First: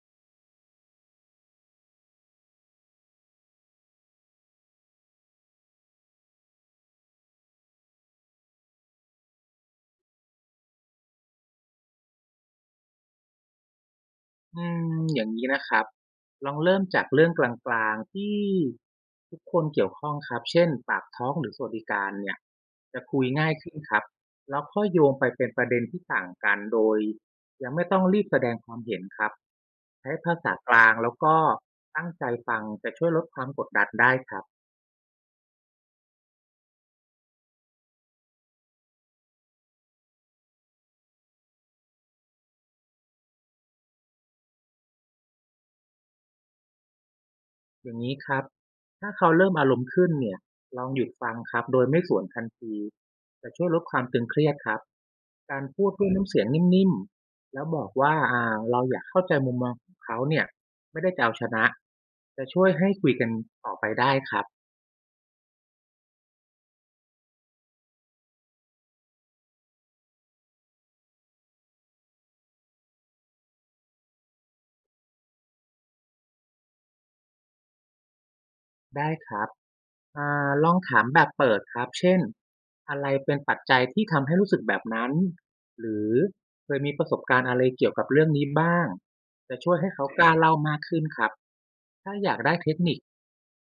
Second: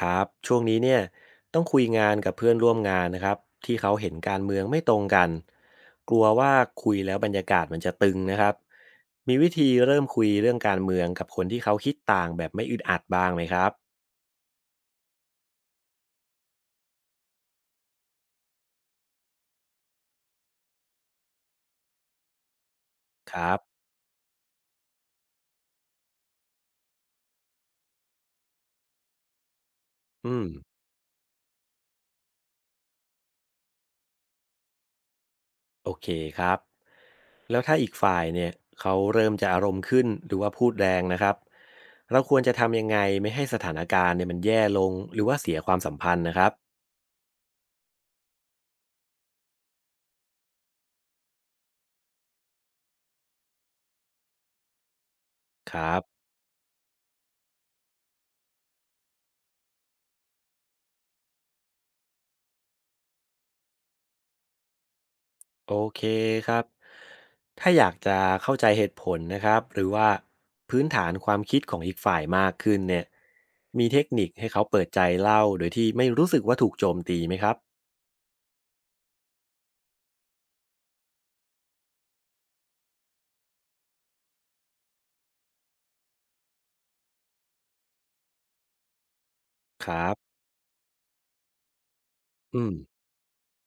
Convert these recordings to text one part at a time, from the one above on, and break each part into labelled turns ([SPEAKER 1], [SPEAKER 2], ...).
[SPEAKER 1] ครับช่วงนี้เนี่ยต้องคุยงานกับเพื่อนร่วมงานนะครับที่เขาเห็นการเมืองไม่ตรงกันกลัวว่าคุยแล้วบรรยากาศมันจะตึงนะครับมีวิธีเริ่มคุยเรื่องการเมืองกับคนที่เขาคิดต่างแบบไม่อึดอัดบ้างไหมครับ
[SPEAKER 2] อืมอย่างนี้นะครับลองเริ่มจากเรื่องกลางๆที่ทุกคนเกี่ยวข้องครับเช่นปากท้องหรือสวัสดิการเนี่ยจะคุย
[SPEAKER 1] ค
[SPEAKER 2] ง่า
[SPEAKER 1] รั
[SPEAKER 2] ย
[SPEAKER 1] บ
[SPEAKER 2] ขึ้นครับแล้วค่อยโยงไปเป็นประเด็นที่ต่างกันโดยยังไม่ต้องรีบแสดงความเห็นครับใช้ภา
[SPEAKER 1] อืม
[SPEAKER 2] ษากลางแล้วก็ตั้งใจฟังจะช่วยลดความกดดันได้ครับ
[SPEAKER 1] โอเคครับแล้วถ้าอีกฝ่ายเนี่ยเขาเริ่มจะอารมณ์ขึ้นหรือว่าพูดแรงนะครับเราควรจะทำยังไงไม่ให้สถานการณ์เนี่ยมันแย่ลงหรือว่าเสียความสัมพันธ์นะครับ
[SPEAKER 2] อย่างนี้ครับ ถ้าเขาเริ่มอารมณ์ขึ้นเนี่ย ลองหยุดฟังครับ โดยไม่สวนทันที จะช่วยลดความตึงเครียดครับ การ
[SPEAKER 1] ค
[SPEAKER 2] พูด
[SPEAKER 1] รับ
[SPEAKER 2] ด้วยน้ำเสียงนิ่มๆ แล้วบอกว่าเราอยากเข้าใจมุมมองของเขาเนี่ย ไม่ได้จะเอาชนะ จะช่วยให้คุยกันต่อไปได้ครับ
[SPEAKER 1] โอเคครับถ้าอยากจะเข้าใจเหตุผลนะครับหรือว่าพื้นฐานความคิดของอีกฝ่ายมากขึ้นเนี่ยมีเทคนิคให้เขาเปิดใจเล่าโดยที่ไม่รู้สึกว่าถูกโจมตีไหมครับ
[SPEAKER 2] ได้ครับ ลองถามแบบเปิดครับเช่นอะไรเป็นปัจจัยที่ทำให้รู้สึกแบบนั้นหรือเคยมีประสบการณ์อะไรเกี่ยวกับเรื่องนี้บ้างจะช่วย
[SPEAKER 1] ค
[SPEAKER 2] ให้
[SPEAKER 1] รั
[SPEAKER 2] เขากล้า
[SPEAKER 1] บ
[SPEAKER 2] เล่ามากขึ้นครับถ้าอยากได้
[SPEAKER 1] อื
[SPEAKER 2] เท
[SPEAKER 1] ม
[SPEAKER 2] คนิค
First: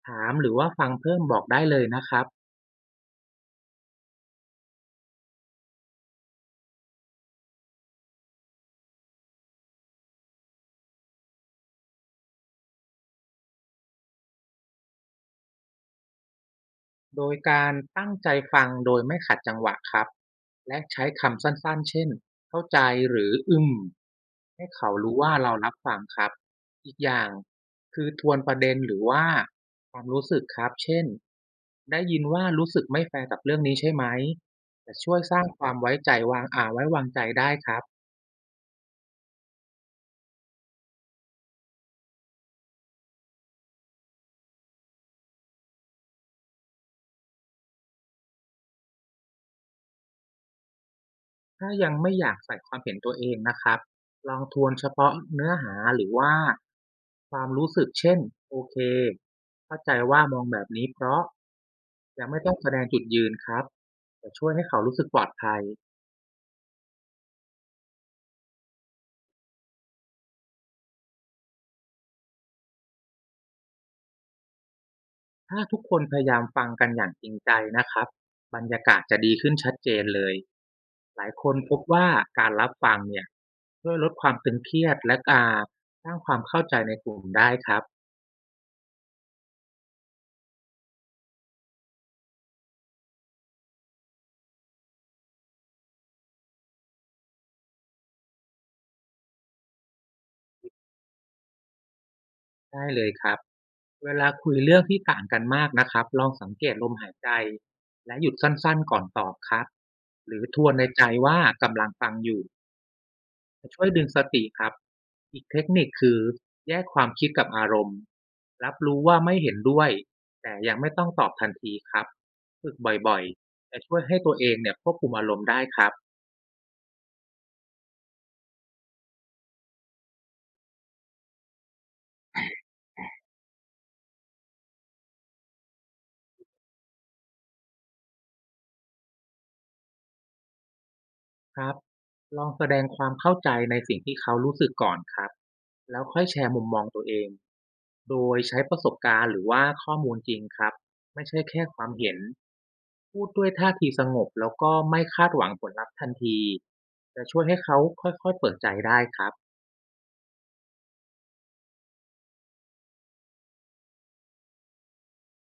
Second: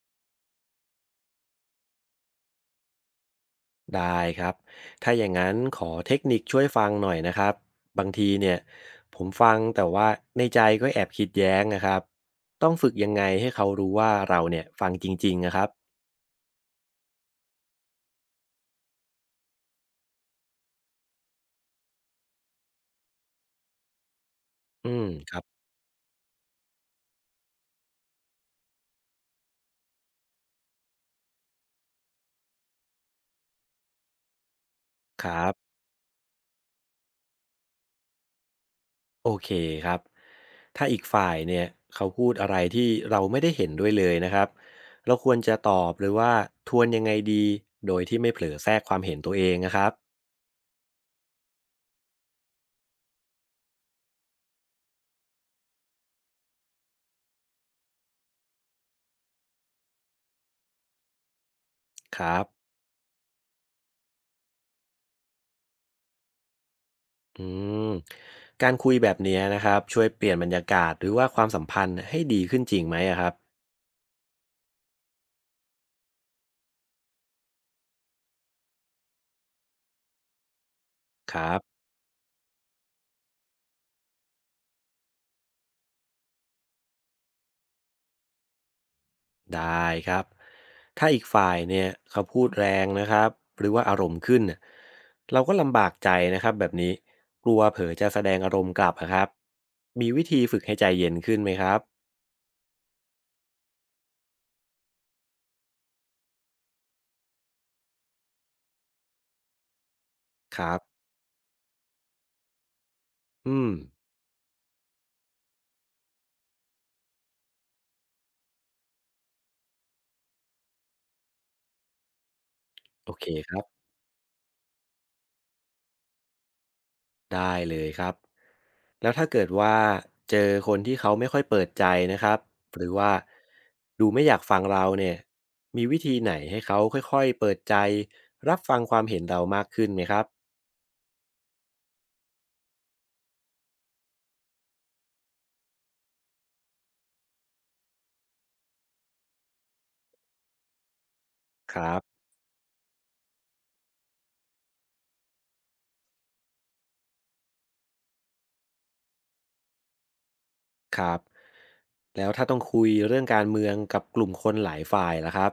[SPEAKER 2] ถามหรือว่าฟังเพิ่มบอกได้เลยนะครับ
[SPEAKER 1] ได้ครับ ถ้าอย่างนั้นขอเทคนิคช่วยฟังหน่อยนะครับ บางทีเนี่ยผมฟังแต่ว่าในใจก็แอบคิดแย้งนะครับ ต้องฝึกยังไงให้เขารู้ว่าเราเนี่ยฟังจริงๆนะครับ
[SPEAKER 2] โดยการตั้งใจฟังโดยไม่ขัดจังหวะครับและใช้คำสั้นๆเช่น เข้าใจหรืออึมให้
[SPEAKER 1] อื
[SPEAKER 2] เขา
[SPEAKER 1] ม
[SPEAKER 2] รู้ว่า
[SPEAKER 1] ครับ
[SPEAKER 2] เรารับฟังครับอีกอย่างคือทวนประเด็นหรือว่าความรู้สึกครับเช่นได้ยินว่ารู้สึกไม่แฟร์กับเรื่องนี้ใช่ไหมจะช่วย
[SPEAKER 1] ค
[SPEAKER 2] สร้า
[SPEAKER 1] รั
[SPEAKER 2] งความ
[SPEAKER 1] บ
[SPEAKER 2] ไว้ใจวางไว้วางใจได้ครับ
[SPEAKER 1] โอเคครับ ถ้าอีกฝ่ายเนี่ยเขาพูดอะไรที่เราไม่ได้เห็นด้วยเลยนะครับ เราควรจะตอบหรือว่าทวนยังไงดีโดยที่ไม่เผลอแทรกความเห็นตัวเองนะครับ
[SPEAKER 2] ถ้ายังไม่อยากใส่ความเห็นตัวเองนะครับลองทวนเฉพาะเนื้อหาหรือว่าความรู้สึกเช่นโอเคเข้าใจว่ามองแบบนี้เพราะ
[SPEAKER 1] ค
[SPEAKER 2] ยัง
[SPEAKER 1] รั
[SPEAKER 2] ไม่
[SPEAKER 1] บ
[SPEAKER 2] ต้องแสดงจุดยืนครับแต่ช่วยให้เขารู้สึกปลอดภัย
[SPEAKER 1] อืมการคุยแบบเนี้ยนะครับช่วยเปลี่ยนบรรยากาศหรือว่าความสัมพันธ์ให้ดีขึ้นจริงไหมอะครับ
[SPEAKER 2] ถ้าทุกคนพยายามฟังกันอย่างจริงใจนะครับบรรยากาศจะดีขึ้นชัดเจนเลยหลาย
[SPEAKER 1] ค
[SPEAKER 2] ค
[SPEAKER 1] รั
[SPEAKER 2] น
[SPEAKER 1] บ
[SPEAKER 2] พบว่าการรับฟังเนี่ยช่วยลดความตึงเครียดและการสร้างความเข้าใจในกลุ่มได้ครับ
[SPEAKER 1] ได้ครับถ้าอีกฝ่ายเนี่ยเขาพูดแรงนะครับหรือว่าอารมณ์ขึ้นน่ะเราก็ลำบากใจนะครับแบบนี้กลัวเผลอจะแสดงอารมณ์กลับอะครับมีวิธีฝึกให้ใจเย็นขึ้นไหมครับ
[SPEAKER 2] ได้เลยครับ เวลาคุยเรื่องที่ต่างกันมากนะครับลองสังเกตลมหายใจและหยุดสั้นๆก่อนตอบครับหรือท
[SPEAKER 1] ค
[SPEAKER 2] วน
[SPEAKER 1] รับ
[SPEAKER 2] ในใจว่ากำลังฟังอยู่
[SPEAKER 1] อื
[SPEAKER 2] จะ
[SPEAKER 1] ม
[SPEAKER 2] ช่วยดึงสติครับอีกเทคนิคคือแยกความคิดกับอารมณ์รับรู้ว่าไม่เห็นด้วยแต่ยังไม่ต้องตอบทันทีครับฝึก
[SPEAKER 1] โอ
[SPEAKER 2] บ่อย
[SPEAKER 1] เคครับ
[SPEAKER 2] ๆจะช่วยให้ตัวเองเนี่ยควบคุมอารมณ์ได้ครับ
[SPEAKER 1] ได้เลยครับแล้วถ้าเกิดว่าเจอคนที่เขาไม่ค่อยเปิดใจนะครับหรือว่าดูไม่อยากฟังเราเนี่ยมีวิธีไหนให้เขาค่อยๆเปิดใจรับฟังความเห็นเรามากขึ้นไหมครับ
[SPEAKER 2] ครับลองแสดงความเข้าใจในสิ่งที่เขารู้สึกก่อนครับแล้วค่อยแชร์มุมมองตัวเองโดยใช้ประสบการณ์หรือว่าข้อมูลจริงครับไม่ใช่แค่
[SPEAKER 1] ค
[SPEAKER 2] ความ
[SPEAKER 1] รับ
[SPEAKER 2] เห็น พูดด้วยท่าทีสงบแล้วก็ไม่คาดหวังผลลัพธ์ทันทีจะช่วยให้เขาค่อยๆเปิดใจได้ครับ
[SPEAKER 1] ครับแล้วถ้าต้องคุยเรื่องการเมืองกับกลุ่มคนหลายฝ่ายล่ะครับ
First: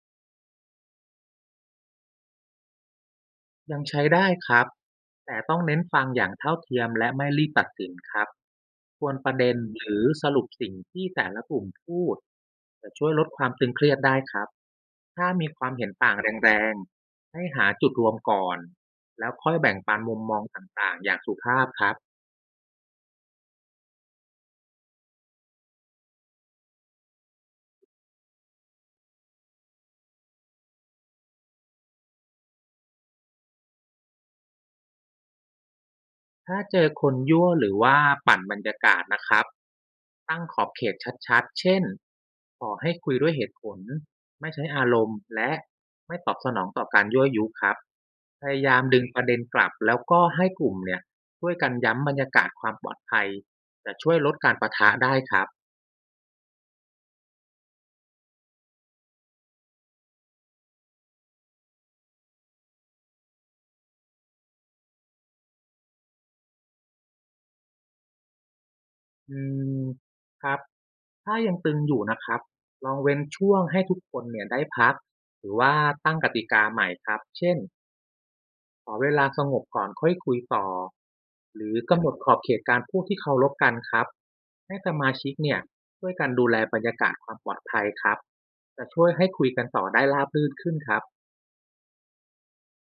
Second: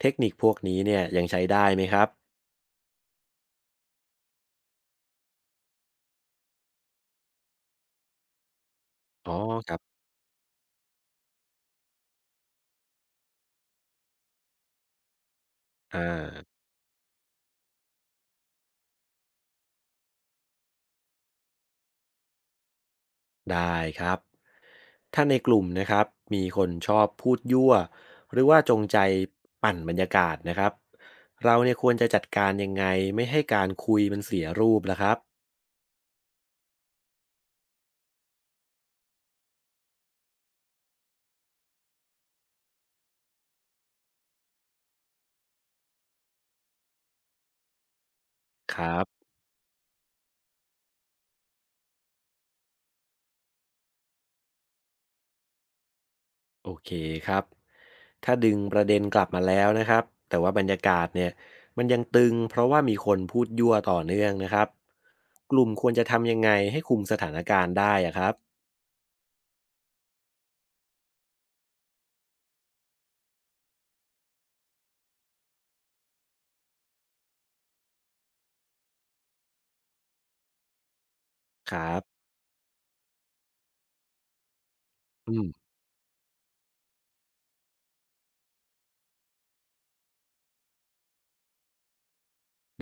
[SPEAKER 1] เทคนิคพวกนี้เนี่ยยังใช้ได้ไหมครับ
[SPEAKER 2] ยังใช้ได้ครับ แต่ต้องเน้นฟังอย่างเท่าเทียมและไม่รีบตัดสินครับควรป
[SPEAKER 1] อ๋อ
[SPEAKER 2] ระเด็น
[SPEAKER 1] ครับ
[SPEAKER 2] หรือสรุปสิ่งที่แต่ละกลุ่มพูดจะช่วยลดความตึงเครียดได้ครับ ถ้ามีความเห็น
[SPEAKER 1] อ่
[SPEAKER 2] ต่างแร
[SPEAKER 1] า
[SPEAKER 2] งๆให้หาจุดรวมก่อนแล้วค่อยแบ่งปันมุมมองต่างๆอย่างสุภาพครับ
[SPEAKER 1] ได้ครับถ้าในกลุ่มนะครับมีคนชอบพูดยั่วหรือว่าจงใจปั่นบรรยากาศนะครับเราเนี่ยควรจะจัดการยังไงไม่ให้การคุยมันเสียรูปล่ะครับ
[SPEAKER 2] ถ้าเจอคนยั่วหรือว่าปั่นบรรยากาศนะครับตั้งขอบเขตชัดๆเช่นขอให้คุยด้วยเหตุผลไม่ใช้อารมณ์และไม่ตอบสนองต่อการยั่วยุครับพยา
[SPEAKER 1] ค
[SPEAKER 2] ยาม
[SPEAKER 1] รั
[SPEAKER 2] ดึงประ
[SPEAKER 1] บ
[SPEAKER 2] เด็นกลับแล้วก็ให้กลุ่มเนี่ยช่วยกันย้ำบรรยากาศความปลอดภัยจะช่วยลดการปะทะได้ครับ
[SPEAKER 1] โอเคครับ ถ้าดึงประเด็นกลับมาแล้วนะครับแต่ว่าบรรยากาศเนี่ยมันยังตึงเพราะว่ามีคนพูดยั่วต่อเนื่องนะครับกลุ่มควรจะทำยังไงให้คุมสถานการณ์ได้อะครับ
[SPEAKER 2] อืมครับถ้ายังตึงอยู่นะครับลองเว้นช่วงให้ทุกคนเนี่ยได้พักหรือว่าตั้งกติกาใหม่ครับเช่นขอเวลาสงบก่อนค่อยคุยต่อหรื
[SPEAKER 1] ค
[SPEAKER 2] อ
[SPEAKER 1] รั
[SPEAKER 2] กำ
[SPEAKER 1] บ
[SPEAKER 2] หนดขอบเขตการพูดที่เคารพกันครับให้สมาชิ
[SPEAKER 1] อื
[SPEAKER 2] ก
[SPEAKER 1] ม
[SPEAKER 2] เนี่ยช่วยกันดูแลบรรยากาศความปลอดภัยครับจะช่วยให้คุยกันต่อได้ราบรื่นขึ้นครับ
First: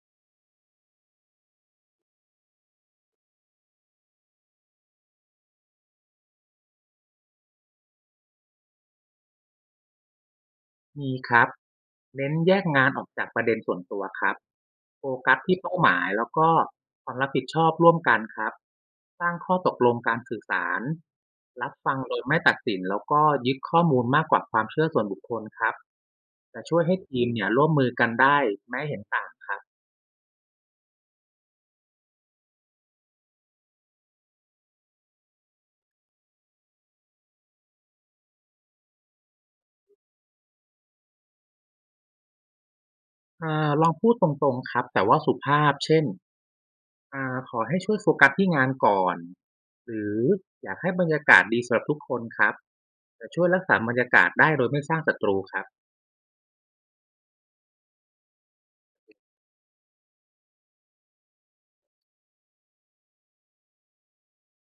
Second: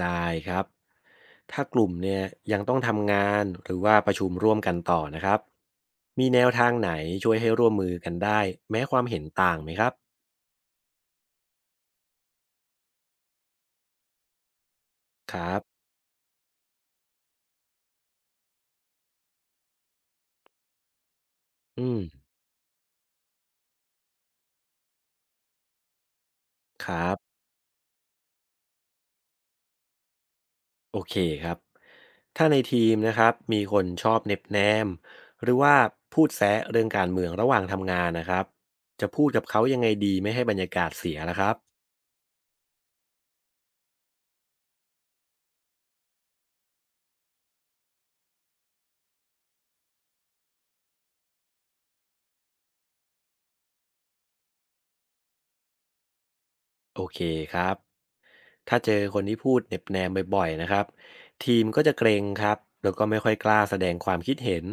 [SPEAKER 1] ได้ครับถ้ากลุ่มเนี่ยยังต้องทำงานหรือว่าประชุมร่วมกันต่อนะครับมีแนวทางไหนช่วยให้ร่วมมือกันได้แม้ความเห็นต่างไหมครับ
[SPEAKER 2] มีครับเน้นแยกงานออกจากประเด็นส่วนตัวครับโฟกั
[SPEAKER 1] ค
[SPEAKER 2] ส
[SPEAKER 1] รั
[SPEAKER 2] ที่เป้า
[SPEAKER 1] บ
[SPEAKER 2] หมายแล้วก็ความรับผิดชอบร่วมกันครับสร้างข้อตกลงการสื่อสารรับ
[SPEAKER 1] อื
[SPEAKER 2] ฟัง
[SPEAKER 1] ม
[SPEAKER 2] โดยไม่ตัดสินแล้วก็ยึดข้อมูลมากกว่าความเชื่อส่วนบุคคลครับจะช่วย
[SPEAKER 1] ค
[SPEAKER 2] ให้
[SPEAKER 1] รั
[SPEAKER 2] ทีม
[SPEAKER 1] บ
[SPEAKER 2] เนี่ยร่วมมือกันได้แม้เห็นต่างครับ
[SPEAKER 1] โอเคครับ ถ้าในทีมนะครับมีคนชอบเน็บแนมหรือว่าพูดแซะเรื่องการเมืองระหว่างทำงานนะครับจะพูดกับเขายังไงดีไม่ให้บรรยากาศเสียนะครับ
[SPEAKER 2] ลองพูดตรงๆครับแต่ว่าสุภาพเช่น ขอให้ช่วยโฟกัสที่งานก่อนหรืออยากให้บรรยากาศดีสำหรับทุกคนครับจะช่วยรักษาบรรยากาศได้โดยไม่สร้างศัตรูครับ
[SPEAKER 1] โอเคครับถ้าเจอคนที่พูดเหน็บแนมบ่อยๆนะครับทีมก็จะเกรงครับแล้วก็ไม่ค่อยกล้าแสดงความคิดเห็น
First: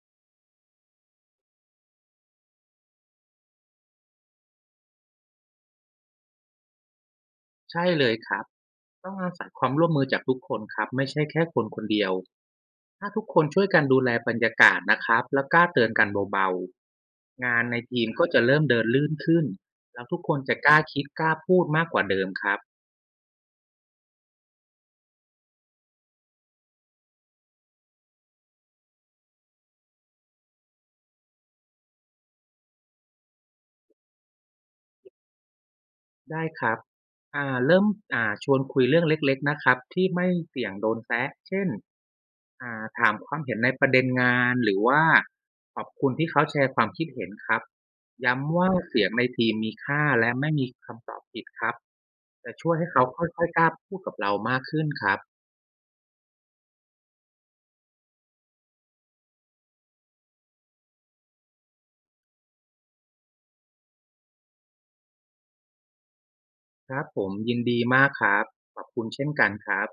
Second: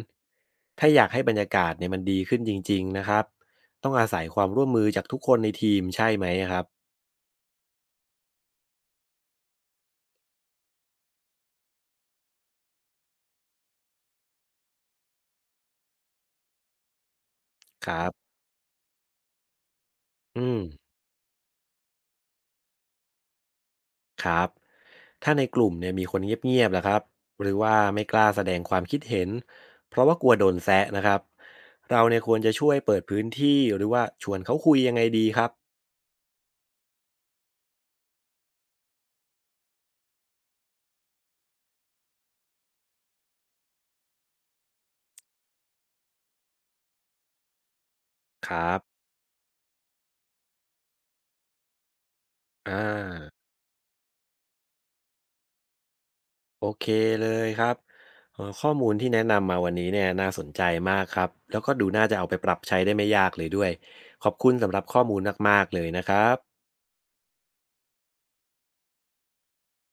[SPEAKER 1] ถ้าอยากให้บรรยากาศเนี่ยมันดีขึ้นจริงๆนะครับต้องอาศัยความร่วมมือจากทุกคนในทีมใช่ไหมครับ
[SPEAKER 2] ใช่เลยครับต้องอาศัยความร่วมมือจากทุกคนครับไม่ใช่แค่คนคนเดียวถ้าทุกคนช่วยกันดูแลบรรยากาศนะครับแล้วกล้าเตือนกันเบาๆงานใน
[SPEAKER 1] ครั
[SPEAKER 2] ทีมก็
[SPEAKER 1] บ
[SPEAKER 2] จะเริ่มเดินลื่นขึ้นแล้วทุกคน
[SPEAKER 1] อื
[SPEAKER 2] จะ
[SPEAKER 1] ม
[SPEAKER 2] กล้าคิดกล้าพูดมากกว่าเดิมครับ
[SPEAKER 1] ครับถ้าในกลุ่มเนี่ยมีคนเงียบๆล่ะครับหรือว่าไม่กล้าแสดงความคิดเห็นเพราะว่ากลัวโดนแซะนะครับเราเนี่ยควรจะช่วยเปิดพื้นที่หรือว่าชวนเขาคุยยังไงดีครับ
[SPEAKER 2] ได้ครับอ่าเริ่มอ่าชวนคุยเรื่องเล็กๆนะครับที่ไม่เสี่ยงโดนแซะเช่นถามความเห็นในประเด็นงานหรือว่าขอบคุณที่เขาแชร์ความคิดเห็นครับ
[SPEAKER 1] ค
[SPEAKER 2] ย้ำว่า
[SPEAKER 1] รับ
[SPEAKER 2] เสียงในทีมมีค่าและไม่มีคำตอบผิดครับจะช่ว
[SPEAKER 1] อ่
[SPEAKER 2] ยให้เขาค่
[SPEAKER 1] า
[SPEAKER 2] อยๆกล้าพูดกับเรามากขึ้นครับ
[SPEAKER 1] โอเคเลยครับข้อมูลที่แนะนำมาวันนี้เนี่ยน่าสนใจมากครับแล้วก็ดูน่าจะเอาไปปรับใช้ได้ไม่ยากเลยด้วยขอบคุณสำหรับข้อมูลมากๆเลยนะครับ
[SPEAKER 2] ครับผมยินดีมากครับขอบคุณเช่นกันครับ